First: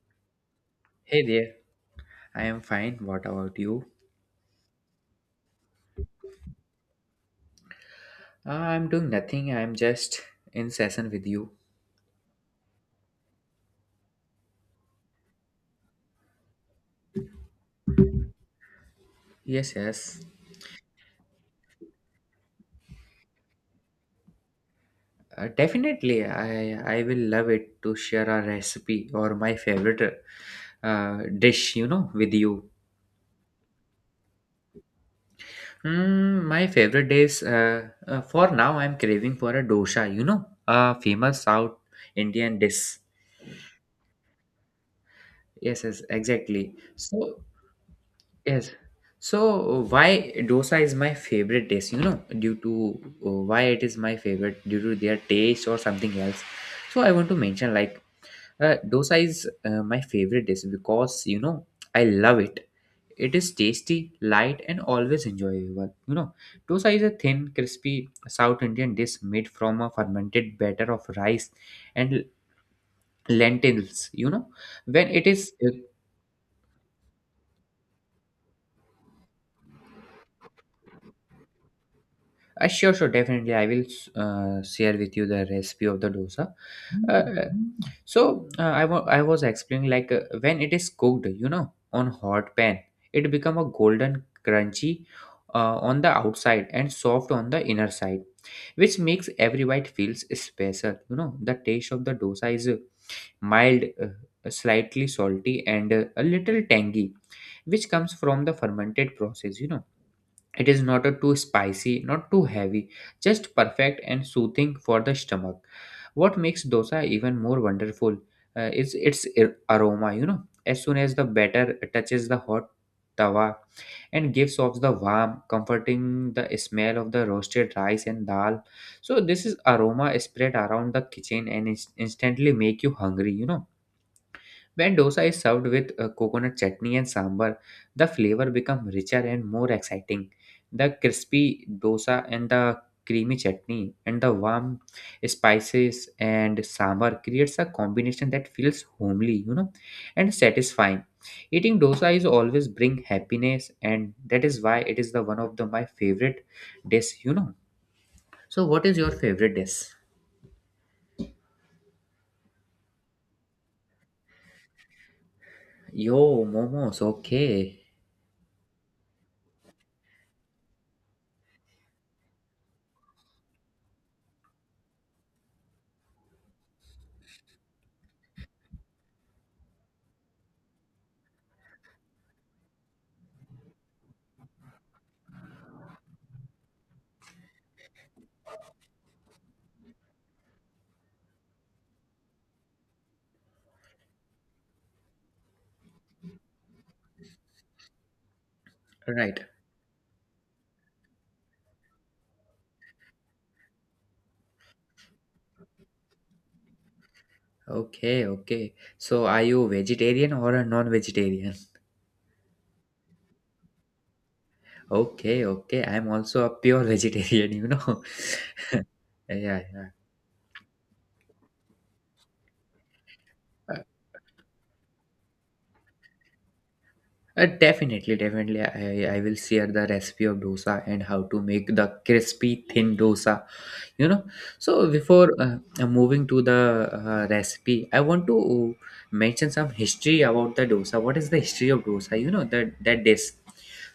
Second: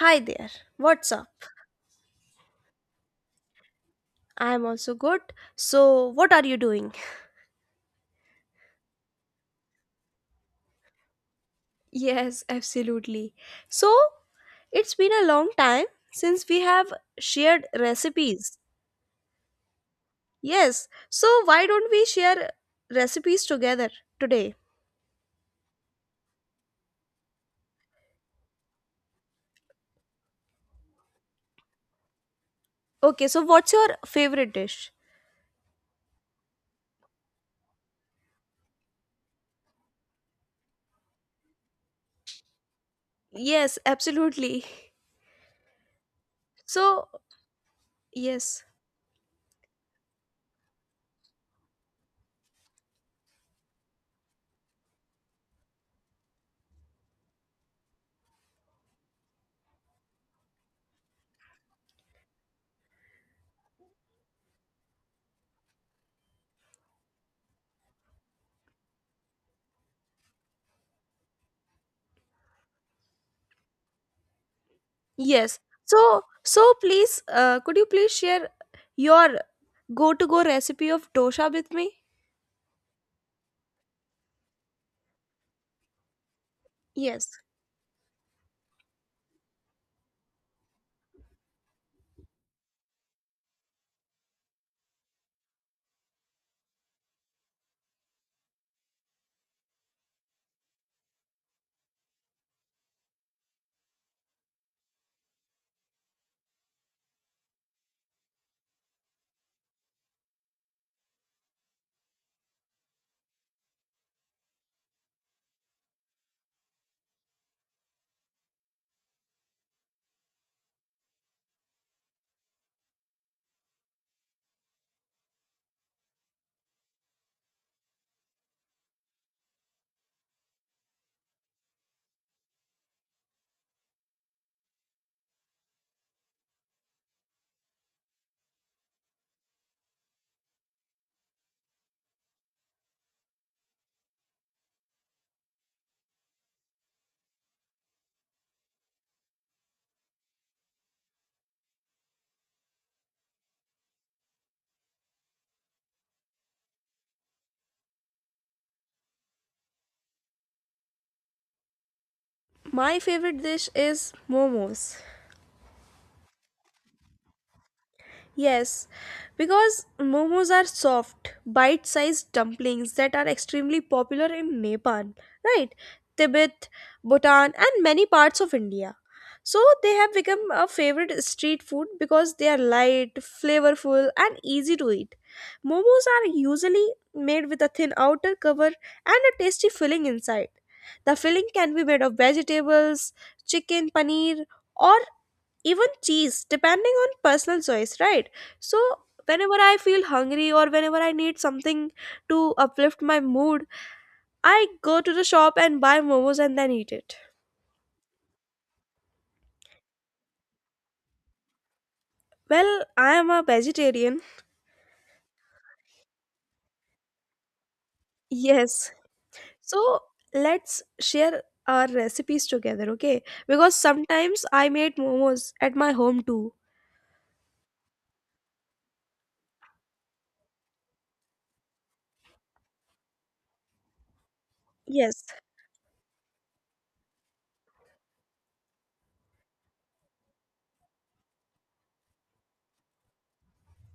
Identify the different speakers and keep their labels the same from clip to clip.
Speaker 1: Hi there, what's
Speaker 2: Hey
Speaker 1: up?
Speaker 2: there, I am fine. What about you?
Speaker 1: I'm also good. So, what are you doing?
Speaker 2: I'm doing nothing. I'm just in session with you.
Speaker 1: Yes, absolutely. So, it's been a long time since we have shared recipes.
Speaker 2: Yes, yes.
Speaker 1: Yes, so why don't we share recipes together today?
Speaker 2: Definitely, I will love it to share a recipe or my favorite uh, dish with you.
Speaker 1: Okay, so what's your favorite dish?
Speaker 2: My favorite dish for now I'm craving for a dosa, a famous South Indian dish.
Speaker 1: Yes, absolutely.
Speaker 2: Yes, yes, exactly.
Speaker 1: So,
Speaker 2: So.
Speaker 1: yes,
Speaker 2: Yes. So why dosa is my favorite dish, due to why it is my favorite due to their taste or something else. So I want to mention like dosa is my favorite dish because I love it. It is tasty, light, and always enjoyable. Dosa is a thin, crispy South Indian dish made from a fermented batter of rice and lentils. When it is
Speaker 1: yes. So please, could you please share your go-to-go recipe of dosha with me?
Speaker 2: Sure, sure, definitely. I will share with you the recipe of the dosa.
Speaker 1: Yes.
Speaker 2: Uh, I was explaining like when it is cooked, on hot pan, it become a golden crunchy on the outside and soft on the inner side, which makes every bite feels special. The taste of the dosa is mild, slightly salty, and a little tangy, which comes from the fermented process. It is not a too spicy, not too heavy, just perfect and soothing for the stomach. What makes dosa even more wonderful is its aroma. As soon as the batter touches the hot tawa and gives off the warm, comforting the smell of the roasted rice and dal. So this is aroma spread around the kitchen and instantly make you hungry, when dosa is served with coconut chutney and sambar, the flavor become richer and more exciting. The crispy dosa and the creamy chutney and the warm spices and sambar creates a combination that feels homely, and satisfying. Eating dosa is always bring happiness and that is why it is the one of the my favorite dish. So what is your favorite dish?
Speaker 1: My favorite dish is momos.
Speaker 2: Yo, momos, okay.
Speaker 1: Yes, because momos are soft, bite sized dumplings that are extremely popular in Nepal, right? Tibet, Bhutan, and many parts of India. So they have become a favorite street food because they are light, flavorful, and easy to eat. Momos are usually made with a thin outer cover and a tasty filling inside. The filling can be made of vegetables, chicken, paneer, or even cheese, depending on personal choice, right? So
Speaker 2: Right.
Speaker 1: whenever I feel hungry or whenever I need something to uplift my mood, I go to the shop and buy momos and then eat it.
Speaker 2: Okay, okay. So are you vegetarian or a non-vegetarian?
Speaker 1: Well, I am a vegetarian.
Speaker 2: Okay, okay. I'm also a pure vegetarian.
Speaker 1: Yes.
Speaker 2: Yeah, yeah.
Speaker 1: So let's share our recipes together, okay? Because sometimes I made momos at my home too.
Speaker 2: Definitely, definitely. I will share the recipe of dosa and how to make the crispy thin dosa. You know, so
Speaker 1: Yes.
Speaker 2: before moving to the recipe, I want to mention some history about the dosa. What is the history of dosa? You know that that dish.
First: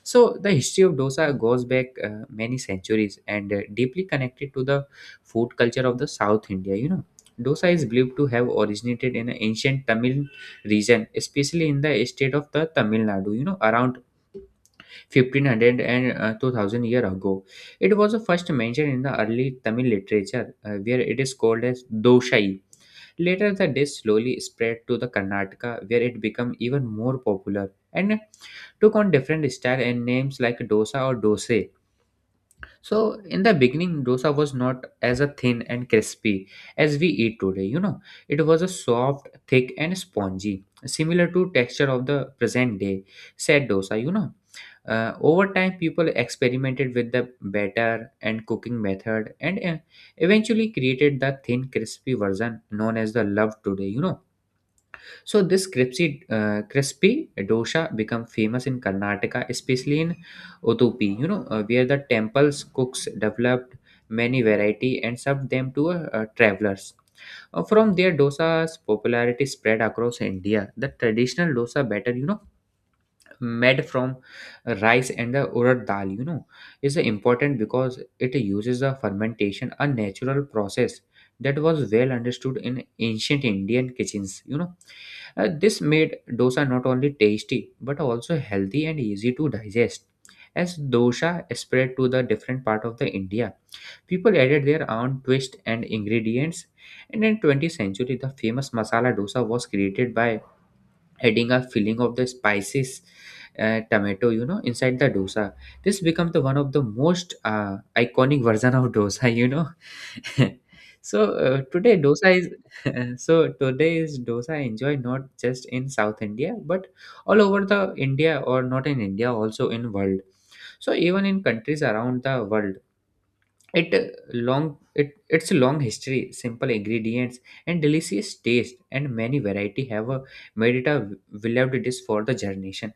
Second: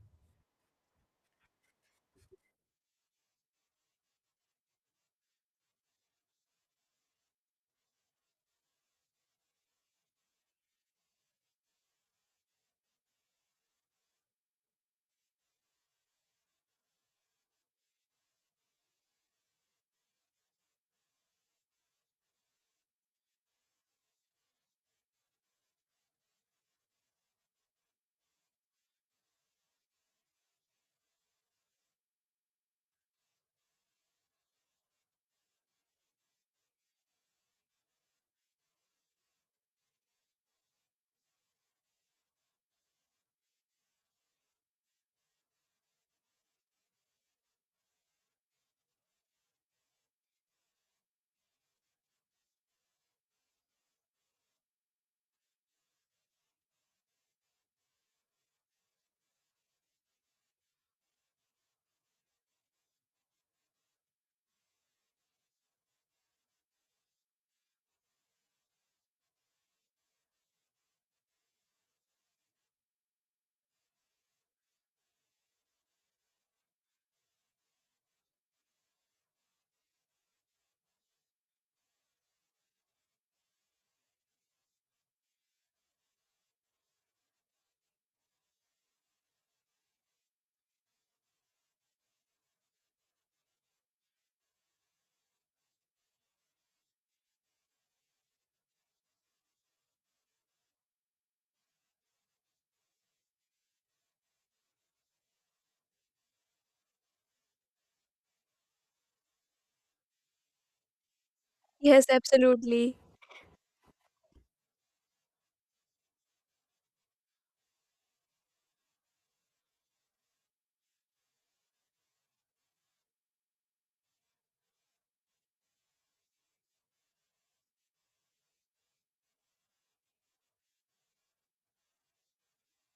Speaker 2: So the history of dosa goes back many centuries and deeply connected to the food culture of the South India. Dosa is believed to have originated in an ancient Tamil region, especially in the state of the Tamil Nadu, around 1500 and 2000 year ago. It was first mentioned in the early Tamil literature, where it is called as Doshai. Later, the dish slowly spread to the Karnataka, where it became even more popular and took on different style and names like dosa or dose. So in the beginning, dosa was not as a thin and crispy as we eat today. It was a soft, thick, and spongy, similar to texture of the present day. Said dosa. Over time, people experimented with the batter and cooking method, and eventually created the thin, crispy version known as the love today. So this crispy dosa become famous in Karnataka, especially in Udupi. Where the temples cooks developed many variety and served them to travelers. From there, dosa's popularity spread across India. The traditional dosa batter, made from rice and the urad dal is important because it uses the fermentation a natural process that was well understood in ancient Indian kitchens. This made dosa not only tasty but also healthy and easy to digest. As dosa spread to the different part of the India, people added their own twist and ingredients, and in 20th century the famous masala dosa was created by adding a filling of the spices, tomato, inside the dosa. This becomes the one of the most iconic version of dosa. so today
Speaker 1: Yes,
Speaker 2: dosa
Speaker 1: absolutely.
Speaker 2: is So today is dosa enjoyed not just in South India, but all over the India, or not in India, also in world. So even in countries around the world, it's a long history, simple ingredients, and delicious taste, and many variety have a made it a beloved dish for the generation.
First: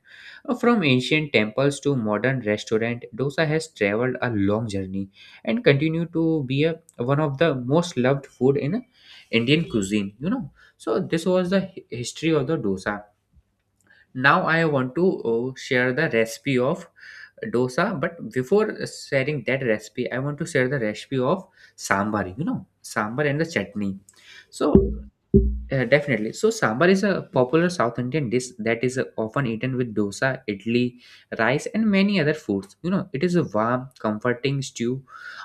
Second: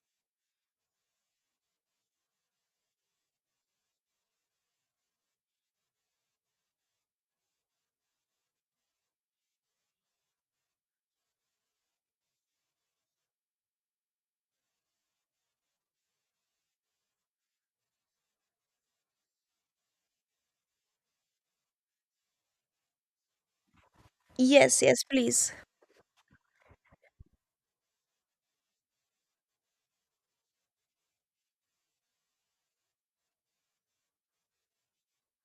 Speaker 2: From ancient temples to modern restaurant, dosa has traveled a long journey and continue to be a, one of the most loved food in Indian cuisine. So this was the history of the dosa. Now I want to share the recipe of dosa, but before sharing that recipe I want to share the recipe of sambar. Sambar and the chutney. so
Speaker 1: Yes, yes, please.
Speaker 2: uh, definitely. So sambar is a popular South Indian dish that is often eaten with dosa, idli, rice, and many other foods. It is a warm comforting stew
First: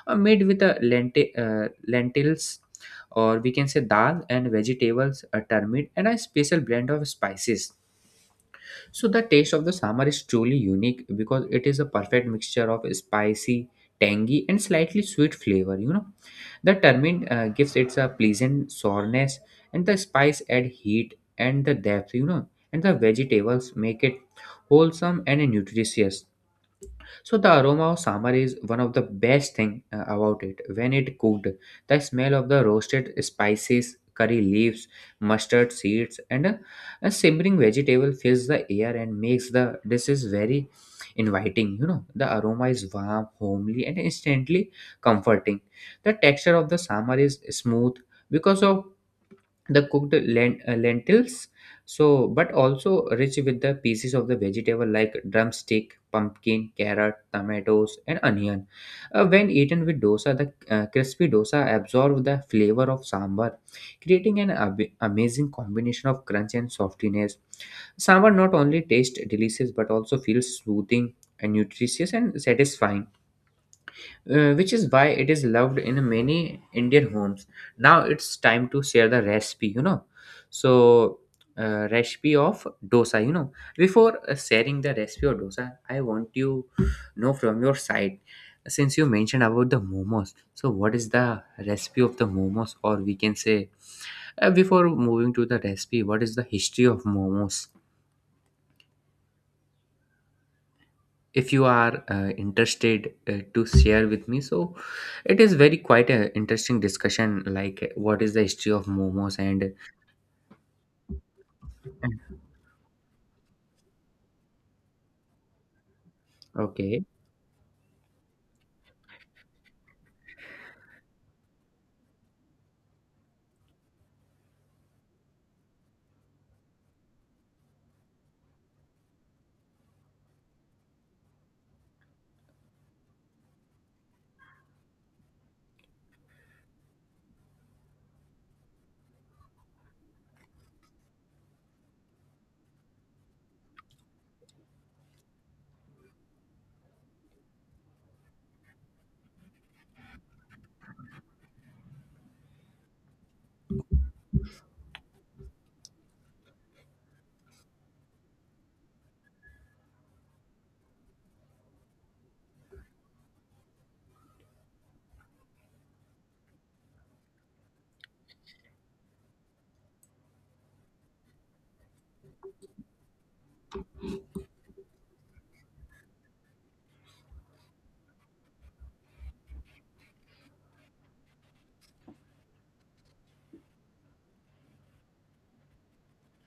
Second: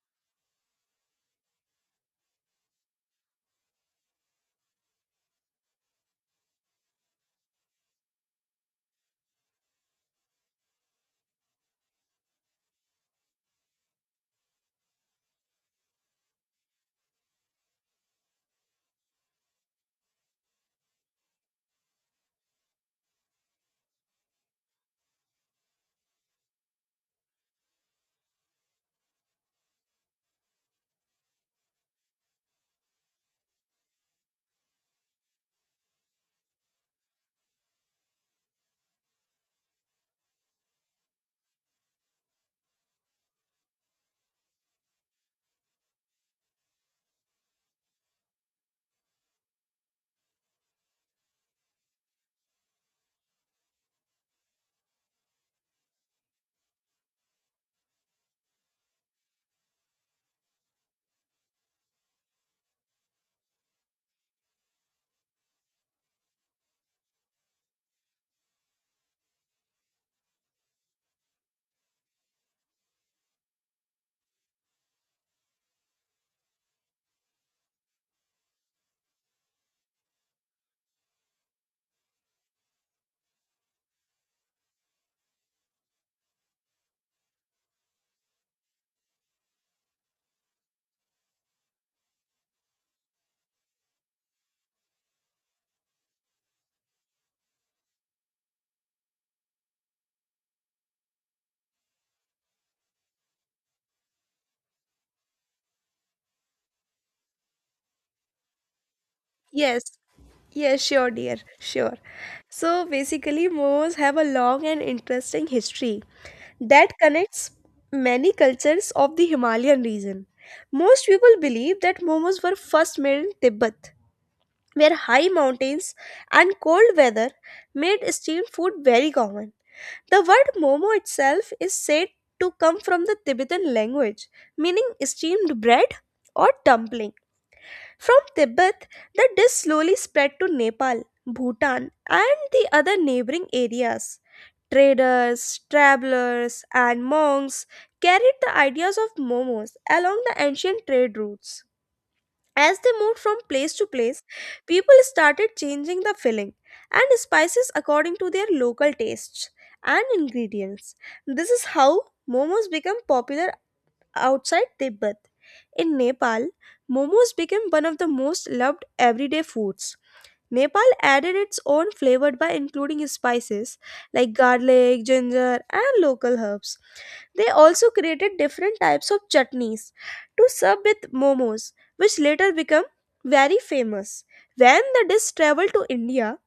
Speaker 2: made with a lentils, or we can say, dal, and vegetables, a turmeric, and a special blend of spices. So the taste of the sambar is truly unique because it is a perfect mixture of spicy, tangy, and slightly sweet flavor. The turmeric gives it a pleasant sourness, and the spice add heat and the depth. And the vegetables make it wholesome and nutritious. So the aroma of sambar is one of the best thing about it. When it cooked, the smell of the roasted spices, curry leaves, mustard seeds, and a simmering vegetable fills the air and makes the dishes very inviting. The aroma is warm, homely, and instantly comforting. The texture of the sambar is smooth because of the cooked lentils, so but also rich with the pieces of the vegetable like drumstick, pumpkin, carrot, tomatoes, and onion. When eaten with dosa, the crispy dosa absorb the flavor of sambar, creating an amazing combination of crunch and softiness. Sambar not only tastes delicious but also feels soothing and nutritious and satisfying, which is why it is loved in many Indian homes. Now it's time to share the recipe. So, recipe of dosa. Before sharing the recipe of dosa, I want from your side, since you mentioned about the momos. So, what is the recipe of the momos, or we can say, before moving to the recipe, what is the history of momos? If you are interested to share with me, so it is very quite a interesting discussion like what is the history of momos, and
Speaker 1: Yes. Yeah, sure, dear. Sure. So basically, Moors have a long and interesting history that
Speaker 2: okay,
Speaker 1: connects many cultures of the Himalayan region. Most people believe that momos were first made in Tibet, where high mountains and cold weather made steamed food very common. The word momo itself is said to come from the Tibetan language, meaning steamed bread or dumpling. From Tibet, the dish slowly spread to Nepal, Bhutan, and the other neighboring areas. Traders, travelers, and monks carried the ideas of momos along the ancient trade routes. As they moved from place to place, people started changing the filling and spices according to their local tastes and ingredients. This is how momos become popular outside Tibet. In Nepal, momos became one of the most loved everyday foods. Nepal added its own flavor by including spices like garlic, ginger, and local herbs. They also created different types of chutneys to serve with momos, which later became very famous. When the dish traveled to India,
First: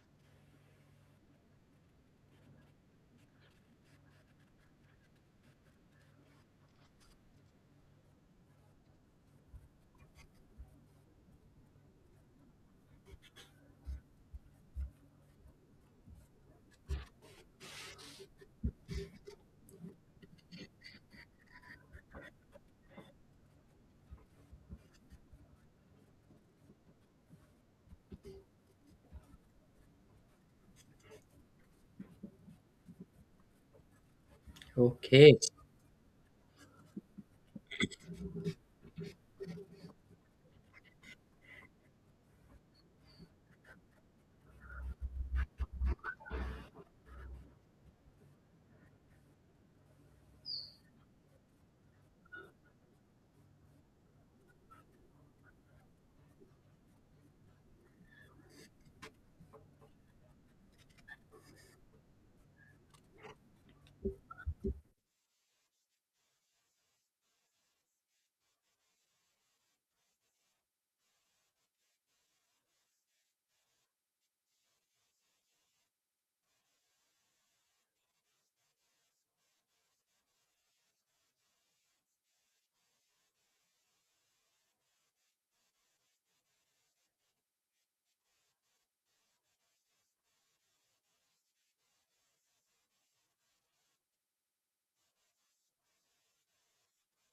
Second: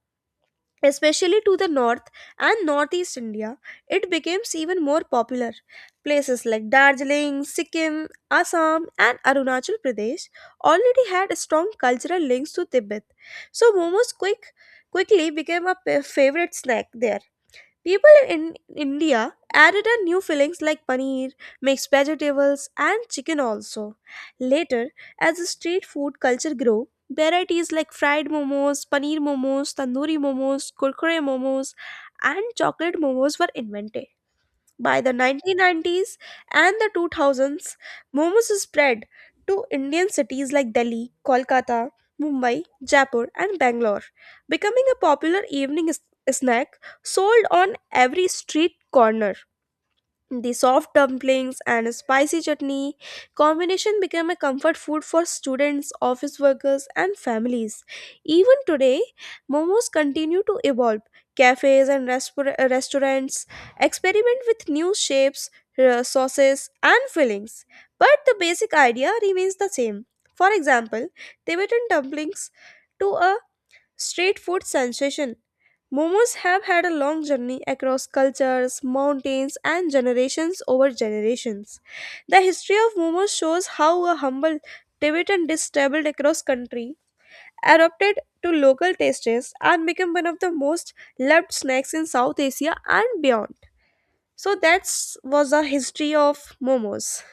Speaker 1: especially to the north and northeast India, it becomes even more popular. Places like Darjeeling, Sikkim, Assam, and Arunachal Pradesh already had strong cultural links to Tibet, so momos quickly became a favorite snack there. People in India added a new fillings like paneer, mixed vegetables, and chicken also. Later, as the street food culture grew, varieties like fried momos, paneer momos, tandoori momos, kurkure momos, and chocolate momos were invented. By the
Speaker 2: okay.
Speaker 1: 1990s and the 2000s, momos spread to Indian cities like Delhi, Kolkata, Mumbai, Jaipur, and Bangalore, becoming a popular evening snack sold on every street corner. The soft dumplings and spicy chutney combination became a comfort food for students, office workers, and families. Even today, momos continue to evolve. Cafes and restaurants experiment with new shapes, sauces, and fillings, but the basic idea remains the same. For example, Tibetan dumplings to a street food sensation Momos have had a long journey across cultures, mountains, and generations over generations. The history of momos shows how a humble Tibetan dish traveled across country, adapted to local tastes, and became one of the most loved snacks in South Asia and beyond. So that was the history of momos.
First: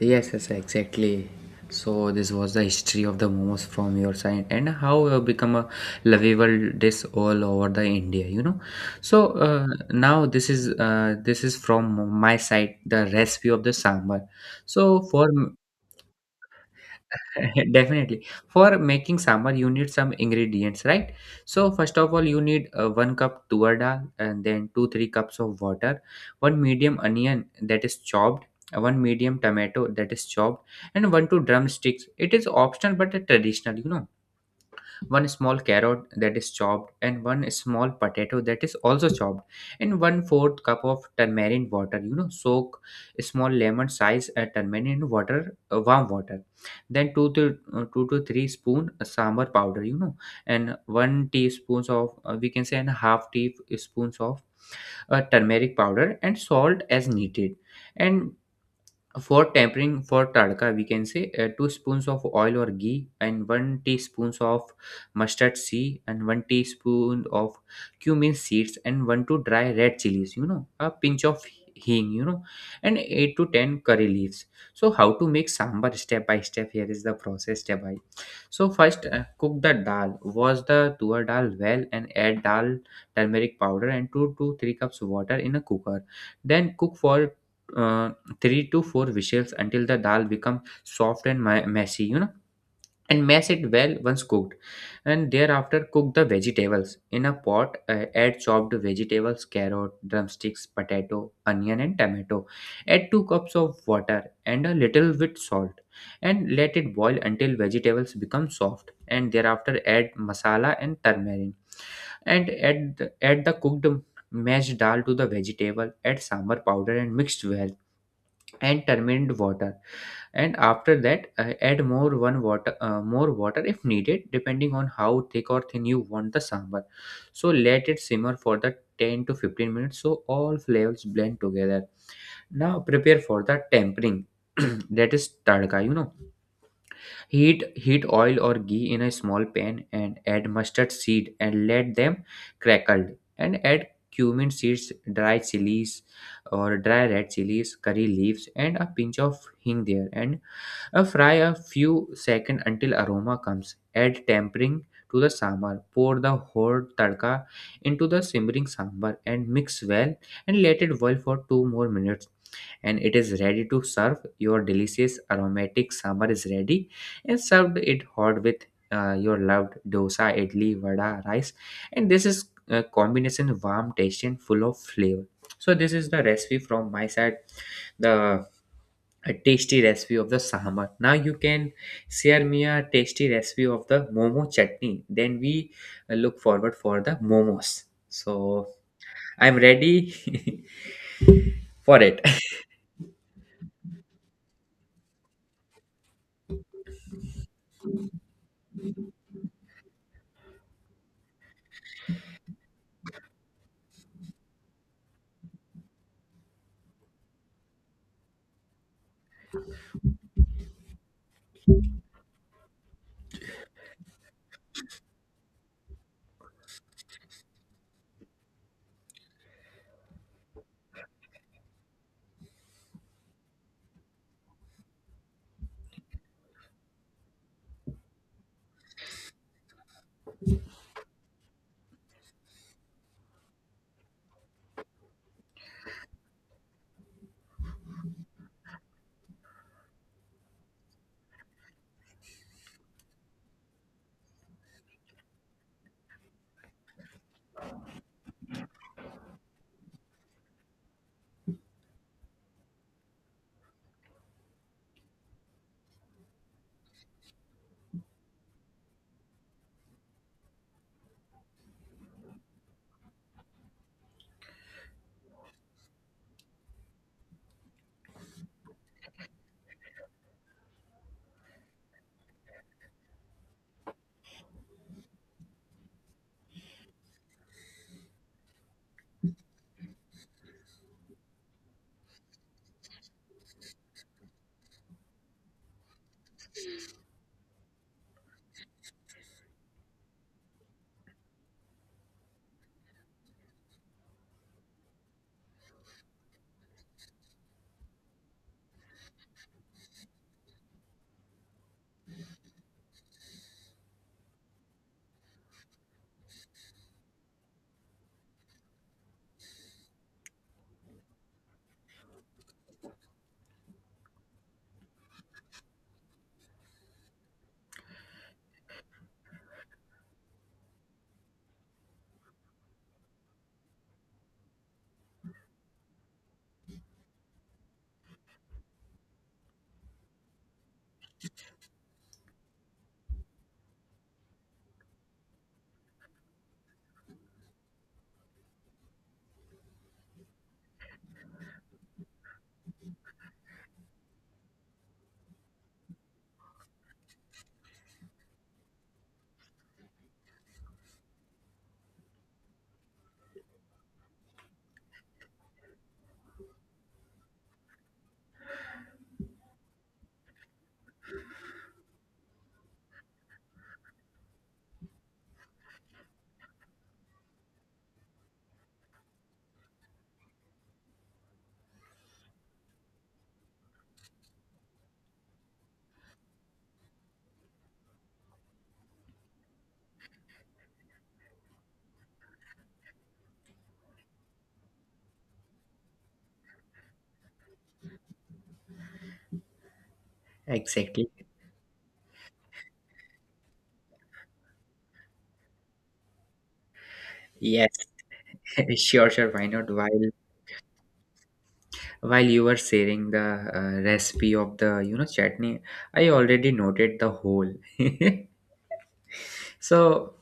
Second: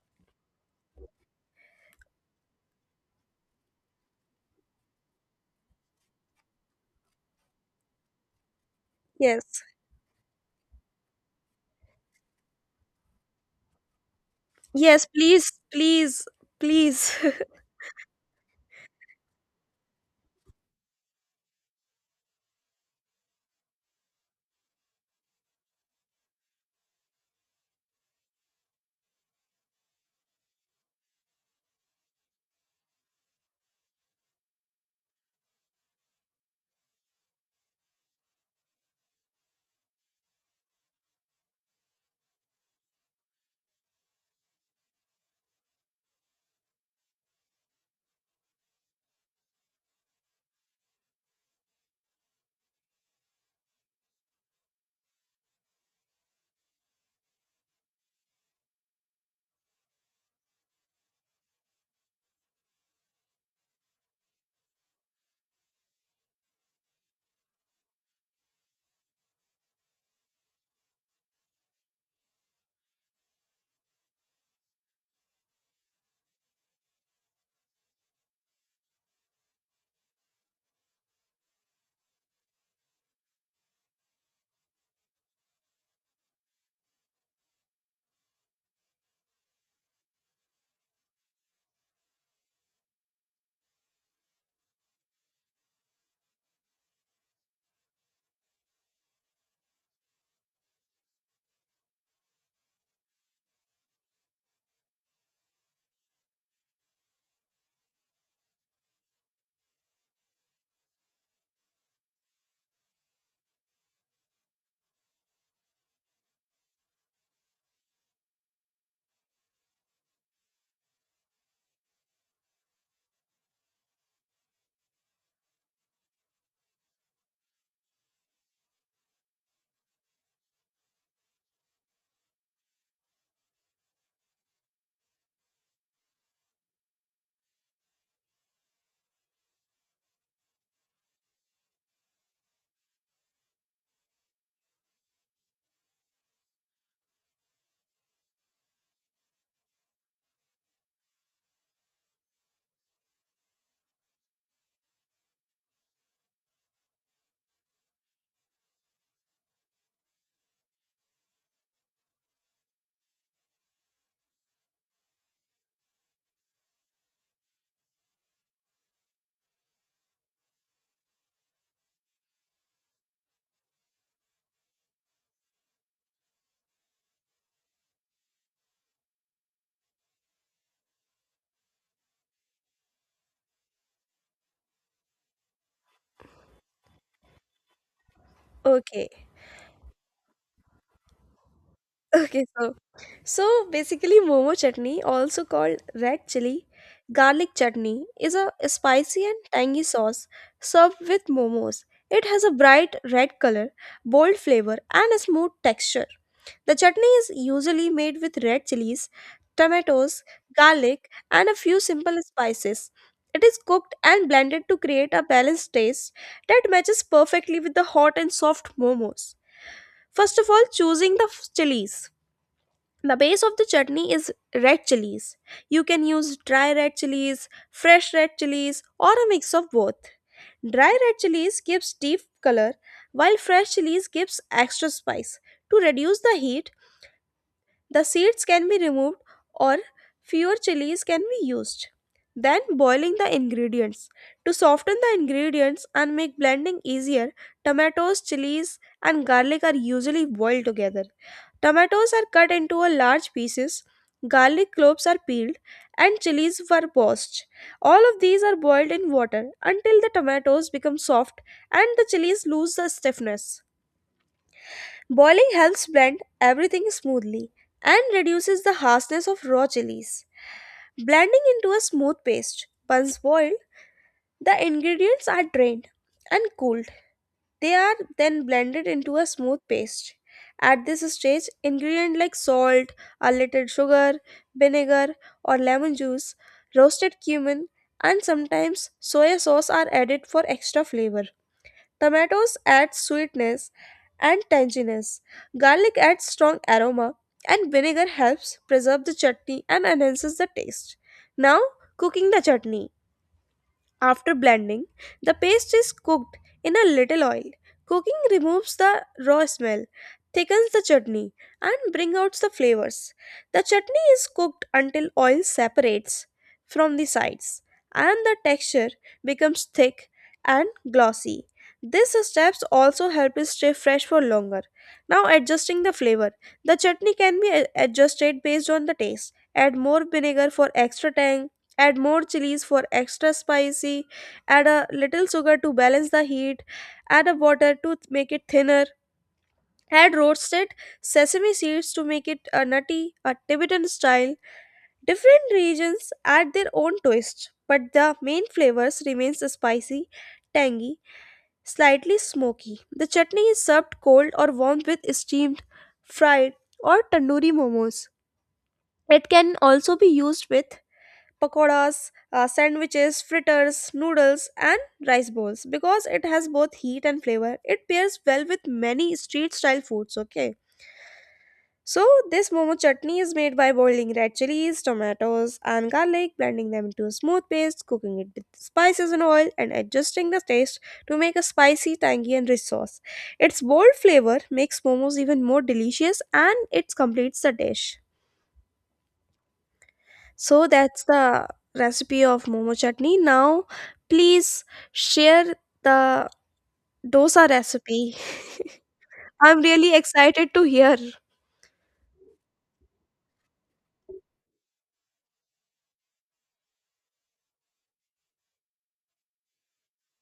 Speaker 2: Yes, yes, exactly. So this was the history of the momos from your side, and how it become a lovable dish all over the India. so
Speaker 1: Yes.
Speaker 2: uh, now this is this is from my side the recipe of the sambar. So
Speaker 1: Yes,
Speaker 2: for
Speaker 1: please, please, please.
Speaker 2: Definitely. For making sambar, you need some ingredients, right? So first of all, you need one cup tuar dal, and then 2-3 cups of water, one medium onion that is chopped, one medium tomato that is chopped, and 1-2 drumsticks. It is optional but a traditional, one small carrot that is chopped, and one small potato that is also chopped, and 1/4 cup of turmeric water. Soak small lemon size turmeric in water, warm water. Then two to three spoon sambar powder. And one teaspoons of, we can say, and a half teaspoons of turmeric powder and salt as needed, and for tempering, for tadka, we can say two spoons of oil or ghee, and one teaspoon of mustard seed, and one teaspoon of cumin seeds, and one to dry red chilies. A pinch of hing. And 8 to 10 curry leaves. So how to make sambar step by step? Here is the process step by. So first, cook the dal. Wash the tuar dal well and add dal, turmeric powder, and 2 to 3 cups water in a cooker. Then cook for uh, 3 to 4 whistles until the dal becomes soft and messy, and mash it well once cooked. And thereafter cook the vegetables in a pot. Add chopped vegetables, carrot, drumsticks, potato, onion and tomato. Add 2 cups of water and a little bit salt, and let it boil until vegetables become soft. And thereafter add masala and turmeric, and add the cooked mashed dal to the vegetable. Add sambar powder and mixed well, and terminate water. And after that, add more one water, more water if needed, depending on how thick or thin you want the sambar. So let it simmer for the 10 to 15 minutes so all flavors blend together. Now prepare for the tempering, that is tadka, Heat oil or ghee in a small pan and add mustard seed and let them crackle. And add cumin seeds, dry chilies or dry red chilies, curry leaves and a pinch of hing there. And fry a few seconds until aroma comes. Add tempering to the sambar. Pour the hot tadka into the simmering sambar and mix well, and let it boil for 2 more minutes, and it is ready to serve. Your delicious aromatic summer is ready and served it hot with your loved dosa, idli, vada, rice. And this is a combination warm, tasty, and full of flavor. So this is the recipe from my side. The A tasty recipe of the sambar. Now you can share me a tasty recipe of the momo chutney. Then we look forward for the momos. So
Speaker 1: Okay.
Speaker 2: I'm ready for it.
Speaker 1: Okay, so so basically momo chutney, also called red chili garlic chutney, is a spicy and tangy sauce served with momos. It has a bright red color, bold flavor, and a smooth texture. The chutney is usually made with red chilies, tomatoes, garlic, and a few simple spices. It is cooked and blended to create a balanced taste that matches perfectly with the hot and soft momos. First of all, choosing the chilies. The base of the chutney is red chilies. You can use dry red chilies, fresh red chilies, or a mix of both. Dry red chilies gives deep color, while fresh chilies gives extra spice. To reduce the heat, the seeds can be removed or fewer chilies can be used. Then boiling the ingredients. To soften the ingredients and make blending easier, tomatoes, chilies, and garlic are usually boiled together. Tomatoes are cut into a large pieces, garlic cloves are peeled, and chilies were poached. All of these are boiled in water until the tomatoes become soft and the chilies lose the stiffness. Boiling helps blend everything smoothly and reduces the harshness of raw chilies. Blending into a smooth paste. Once boiled, the ingredients are drained and cooled. They are then blended into a smooth paste. At this stage, ingredients like salt, a little sugar, vinegar, or lemon juice, roasted cumin, and sometimes soy sauce are added for extra flavor. Tomatoes add sweetness and tanginess. Garlic adds strong aroma, and vinegar helps preserve the chutney and enhances the taste. Now, cooking the chutney. After blending, the paste is cooked in a little oil. Cooking removes the raw smell, thickens the chutney, and brings out the flavors. The chutney is cooked until oil separates from the sides and the texture becomes thick and glossy. These steps also help it stay fresh for longer. Now, adjusting the flavor. The chutney can be adjusted based on the taste. Add more vinegar for extra tang, add more chilies for extra spicy, add a little sugar to balance the heat, add a water to make it thinner, add roasted sesame seeds to make it a nutty a tibetan style. Different regions add their own twist, but the main flavors remains the spicy, tangy, slightly smoky. The chutney is served cold or warmed with steamed, fried, or tandoori momos. It can also be used with pakoras, sandwiches, fritters, noodles, and rice bowls. Because it has both heat and flavor, it pairs well with many street style foods. Okay. So, this momo chutney is made by boiling red chilies, tomatoes, and garlic, blending them into a smooth paste, cooking it with spices and oil, and adjusting the taste to make a spicy, tangy, and rich sauce. Its bold flavor makes momos even more delicious and it completes the dish. So that's
Speaker 2: Exactly.
Speaker 1: the recipe of momo chutney. Now, please share the dosa
Speaker 2: Yes.
Speaker 1: recipe.
Speaker 2: Sure, sure. Why
Speaker 1: I'm
Speaker 2: not?
Speaker 1: really excited to hear.
Speaker 2: While you were sharing the recipe of the chutney, I already noted the whole. So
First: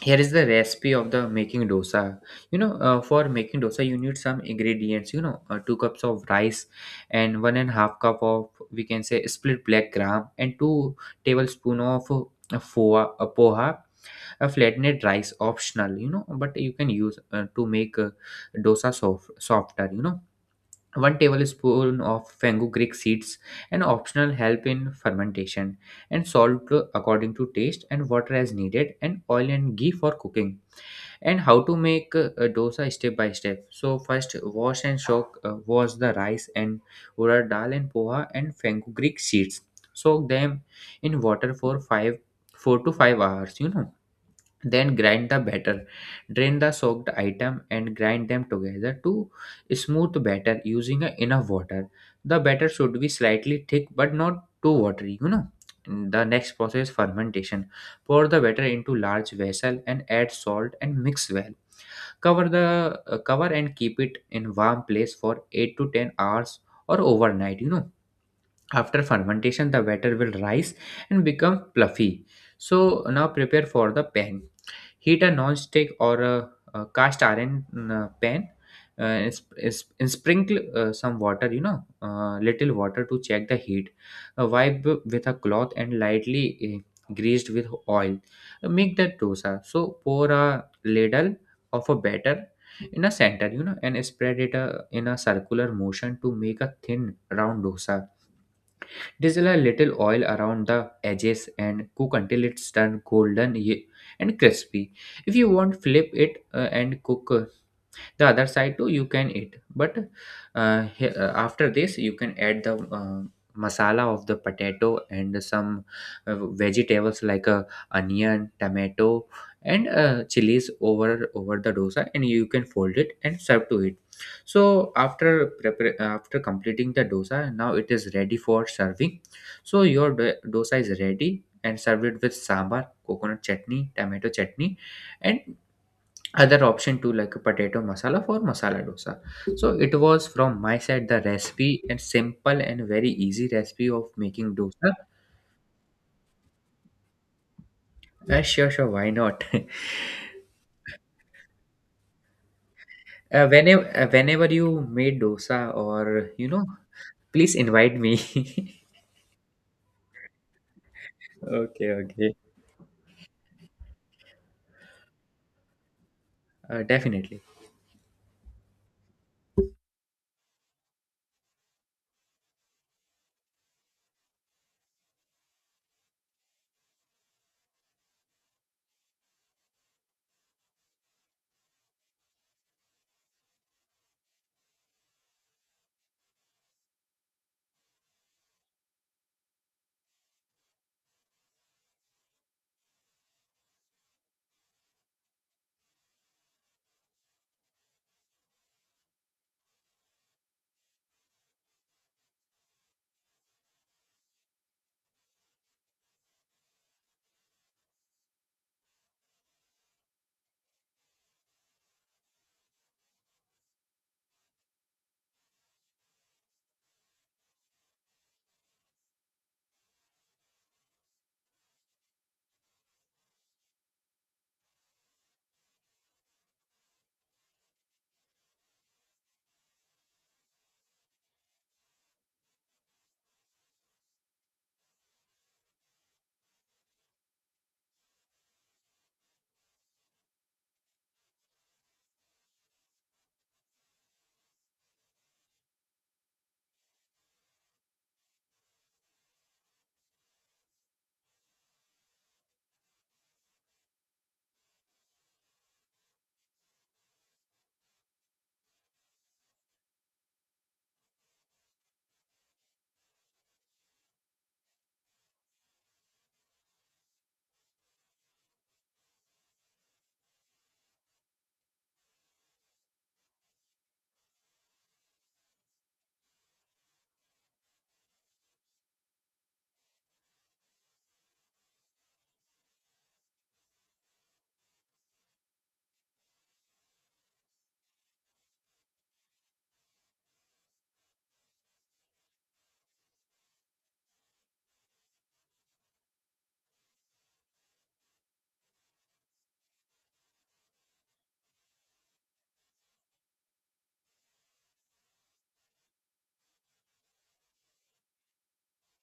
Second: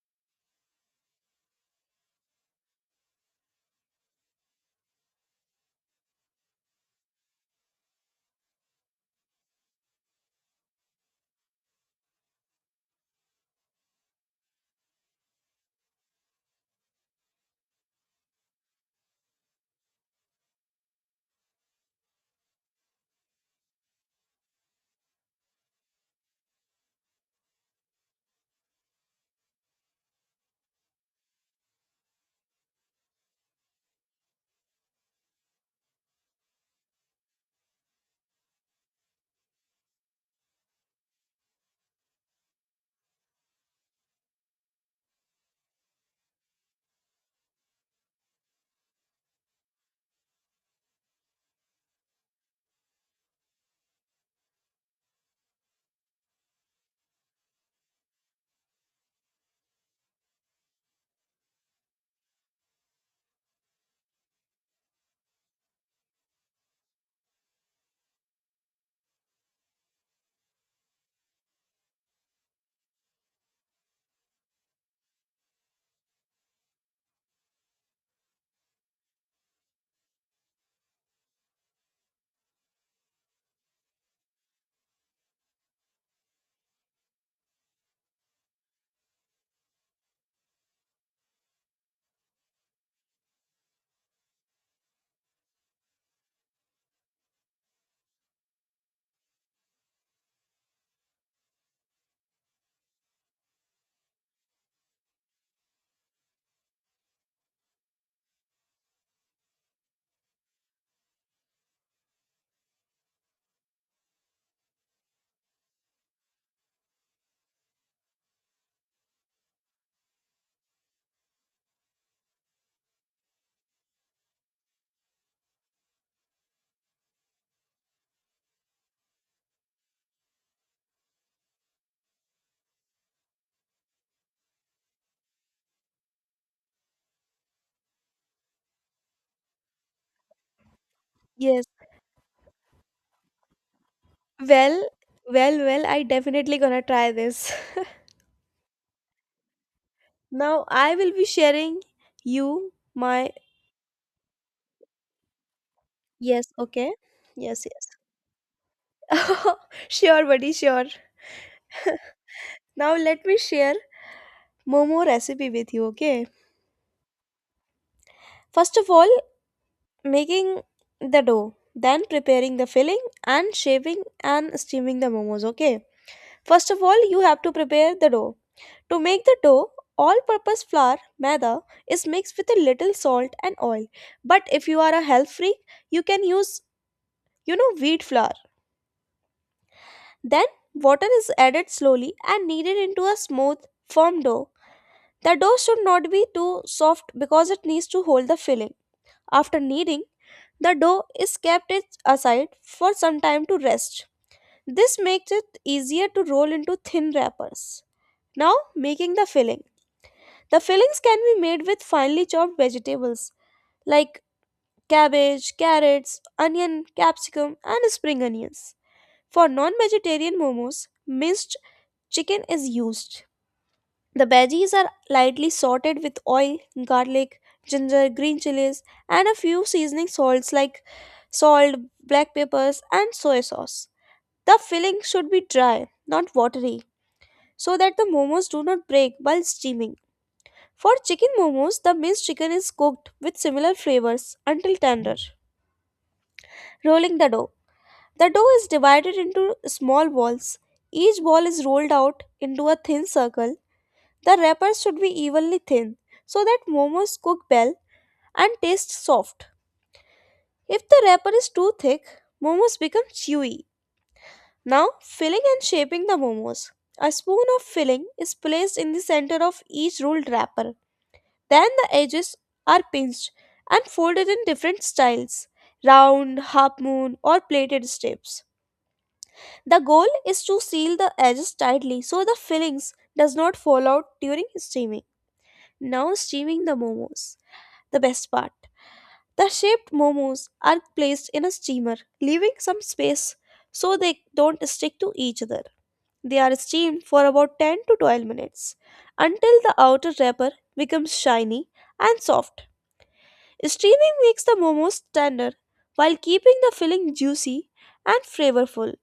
Speaker 2: here is the recipe of the making dosa. For making dosa, you need some ingredients. Two cups of rice and one and a half cup of, we can say, split black gram, and two tablespoon of poha, a flattened rice optional. You know, but you can use to make dosa soft, softer, 1 tablespoon of fenugreek seeds, an optional help in fermentation, and salt according to taste, and water as needed, and oil and ghee for cooking. And how to make a dosa step by step. So first wash and soak, wash the rice and urad dal and poha and fenugreek seeds. Soak them in water for 5 4 to 5 hours, then grind the batter. Drain the soaked item and grind them together to smooth batter using a enough water. The batter should be slightly thick but not too watery, the next process, fermentation. Pour the batter into large vessel and add salt and mix well. Cover the uh, cover and keep it in warm place for 8 to 10 hours or overnight, after fermentation, the batter will rise and become fluffy. So now prepare for the pan. Heat a non-stick or a cast iron pan. Uh, and, sp- and and sprinkle some water, you know, little water to check the heat. Wipe with a cloth and lightly greased with oil. Make the dosa. So pour a ladle of a batter in a center, you know, and spread it in a circular motion to make a thin round dosa. Drizzle a little oil around the edges and cook until it's turned and crispy. If you want, flip it and cook the other side too, you can eat. But after this you can add the uh, masala of the potato and some vegetables like onion, tomato and chilies over the dosa, and you can fold it and serve to it. So after completing the dosa, now it is ready for serving. So your dosa is ready and served with sambar, coconut chutney, tomato chutney and other option too, like a potato masala for masala dosa. So it was from my side, the
Speaker 1: Yes.
Speaker 2: recipe, and simple and very easy recipe of making
Speaker 1: Well,
Speaker 2: dosa.
Speaker 1: well, I definitely gonna try this.
Speaker 2: Sure, sure, why not? uh,
Speaker 1: Now I will be sharing you my
Speaker 2: whenever uh, whenever you made dosa, or
Speaker 1: yes, okay.
Speaker 2: please
Speaker 1: Yes, yes.
Speaker 2: invite me.
Speaker 1: Sure, buddy, sure.
Speaker 2: Okay, okay.
Speaker 1: Now let me share momo recipe with you, okay?
Speaker 2: Definitely.
Speaker 1: First of all, making the dough, then preparing the filling and shaping and steaming the momos, okay? First of all, you have to prepare the dough. To make the dough, all purpose flour, maida, is mixed with a little salt and oil. But if you are a health freak, you can use, you know, wheat flour. Then water is added slowly and kneaded into a smooth, firm dough. The dough should not be too soft because it needs to hold the filling. After kneading, the dough is kept it aside for some time to rest. This makes it easier to roll into thin wrappers. Now, making the filling. The fillings can be made with finely chopped vegetables like cabbage, carrots, onion, capsicum, and spring onions. For non vegetarian momos, minced chicken is used. The veggies are lightly sauteed with oil, garlic, ginger, green chilies, and a few seasoning salts like salt, black peppers, and soy sauce. The filling should be dry, not watery, so that the momos do not break while steaming. For chicken momos, the minced chicken is cooked with similar flavors until tender. Rolling the dough. The dough is divided into small balls. Each ball is rolled out into a thin circle. The wrappers should be evenly thin so that momos cook well and taste soft. If the wrapper is too thick, momos become chewy. Now, filling and shaping the momos. A spoon of filling is placed in the center of each rolled wrapper. Then the edges are pinched and folded in different styles round, half moon, or plated strips. The goal is to seal the edges tightly so the fillings does not fall out during steaming. Now steaming the momos. The best part. The shaped momos are placed in a steamer, leaving some space so they don't stick to each other. They are steamed for about 10 to 12 minutes until the outer wrapper becomes shiny and soft. Steaming makes the momos tender while keeping the filling juicy and flavorful.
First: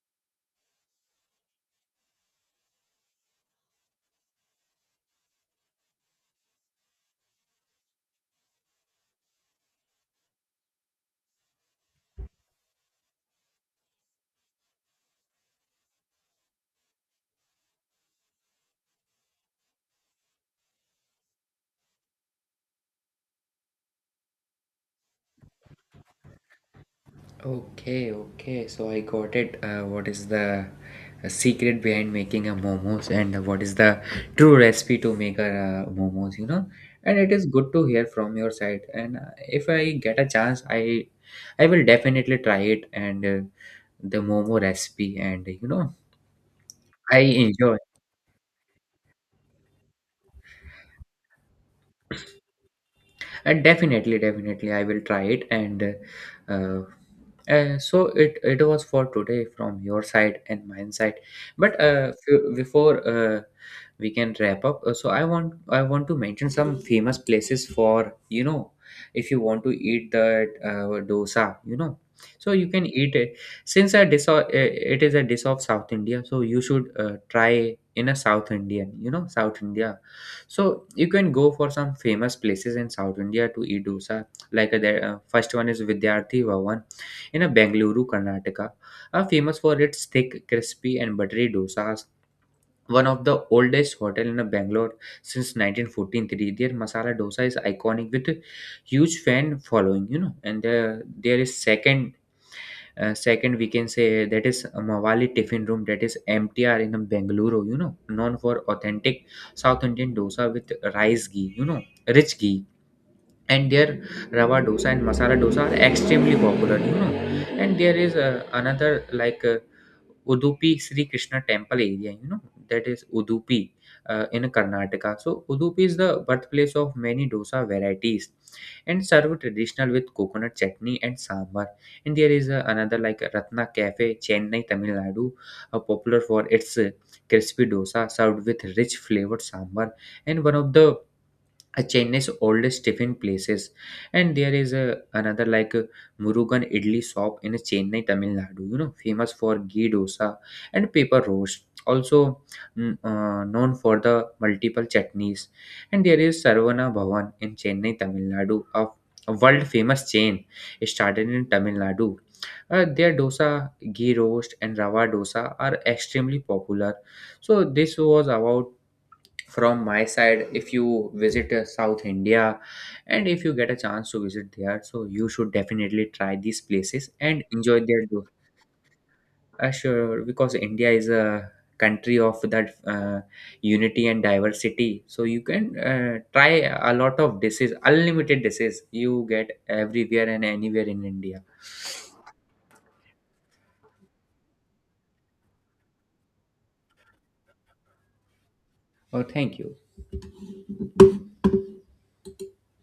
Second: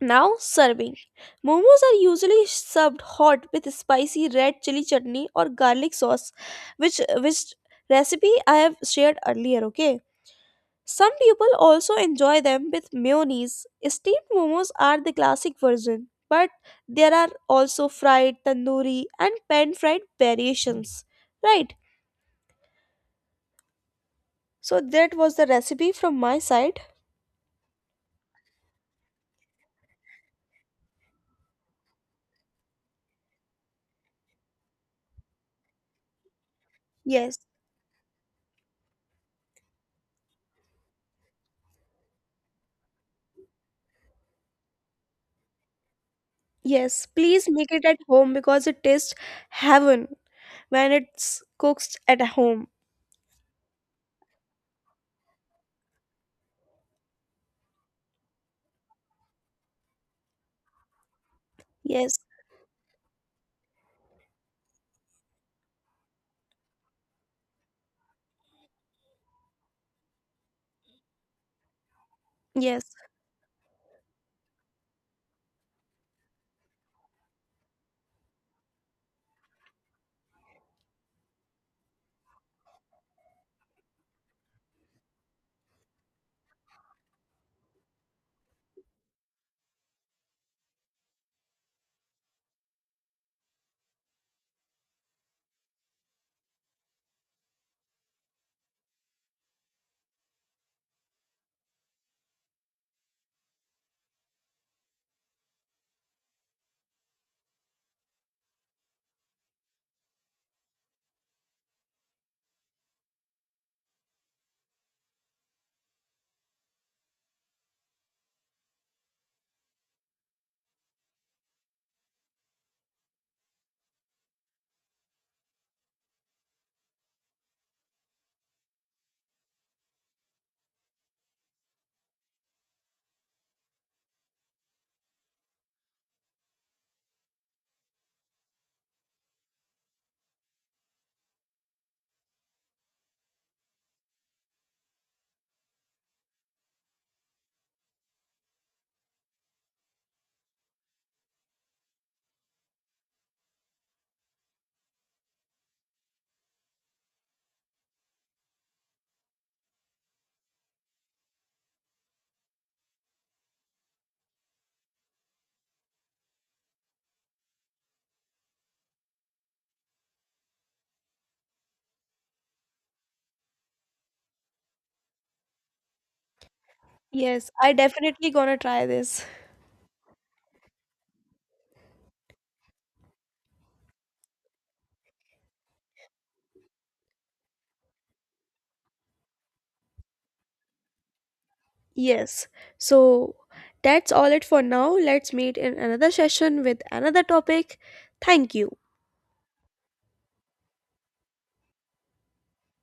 Speaker 1: Now serving. Momos are usually served hot with spicy red chili chutney or garlic sauce, which recipe I have shared earlier, okay? Some people also enjoy them with mayonnaise. Steamed momos are the classic version, but there are also fried, tandoori, and pan fried variations. Right? So that was the recipe from my side.
Speaker 2: Okay, okay. So I got it. What is the secret behind making a momos, and what is the true recipe to make a momos? You know, and it
Speaker 1: Yes.
Speaker 2: is good to hear from your side. And if I get a chance, I will definitely try it, and the momo recipe. And you know,
Speaker 1: Yes,
Speaker 2: I
Speaker 1: please make
Speaker 2: enjoy.
Speaker 1: it at home because it tastes heaven when it's cooked at home.
Speaker 2: And definitely I will try it. And uh, so it was for today from your side and mine side. But uh,
Speaker 1: Yes,
Speaker 2: f- before uh, we can wrap up. So I want to mention some famous places for, you know, if you want to eat that dosa, so you
Speaker 1: yes,
Speaker 2: can eat it since it is a dish of South India, so you should try in a South Indian, you know, South India. So you can go for some famous places in South India to eat dosa. Like the first one is Vidyarthi Bhavan in a Bengaluru, Karnataka, famous for its thick, crispy, and buttery dosas. One of the oldest hotel in Bangalore since 1943. Their masala dosa is iconic with a huge fan following, you know. And there is second, we can say, that is Mawali Tiffin Room, that is MTR in Bengaluru, you know, known for authentic South Indian dosa with rice ghee, you know, rich ghee, and their rava dosa and masala dosa are extremely popular, you know. And there is another, like Udupi Sri Krishna Temple area, you know, that is Udupi, in Karnataka. So Udupi is the birthplace of many dosa varieties and served traditional with coconut chutney and sambar. And there is another, like Ratna Cafe, Chennai, Tamil Nadu, popular for its crispy dosa served with rich flavored sambar, and one of the a Chennai's oldest tiffin places. And there is a another, like a Murugan Idli shop in Chennai, Tamil Nadu. You know, famous for ghee dosa and paper roast. Also known for the multiple chutneys. And there is Sarvana Bhavan in Chennai, Tamil Nadu, a world famous chain. It started in Tamil Nadu. Their dosa, ghee roast, and rava dosa are extremely popular. So this was about from my side. If you visit South India, and if you get a chance to visit there, so you should definitely try these places and
Speaker 1: yes. I
Speaker 2: enjoy their do-.
Speaker 1: definitely gonna try this.
Speaker 2: Sure, because India is a country of that uh, unity and diversity, so you can try a lot of dishes, unlimited dishes, you get everywhere and anywhere in India.
Speaker 1: Yes. So that's all it for now. Let's meet in another session with another topic. Thank you.
Speaker 2: Oh, thank you.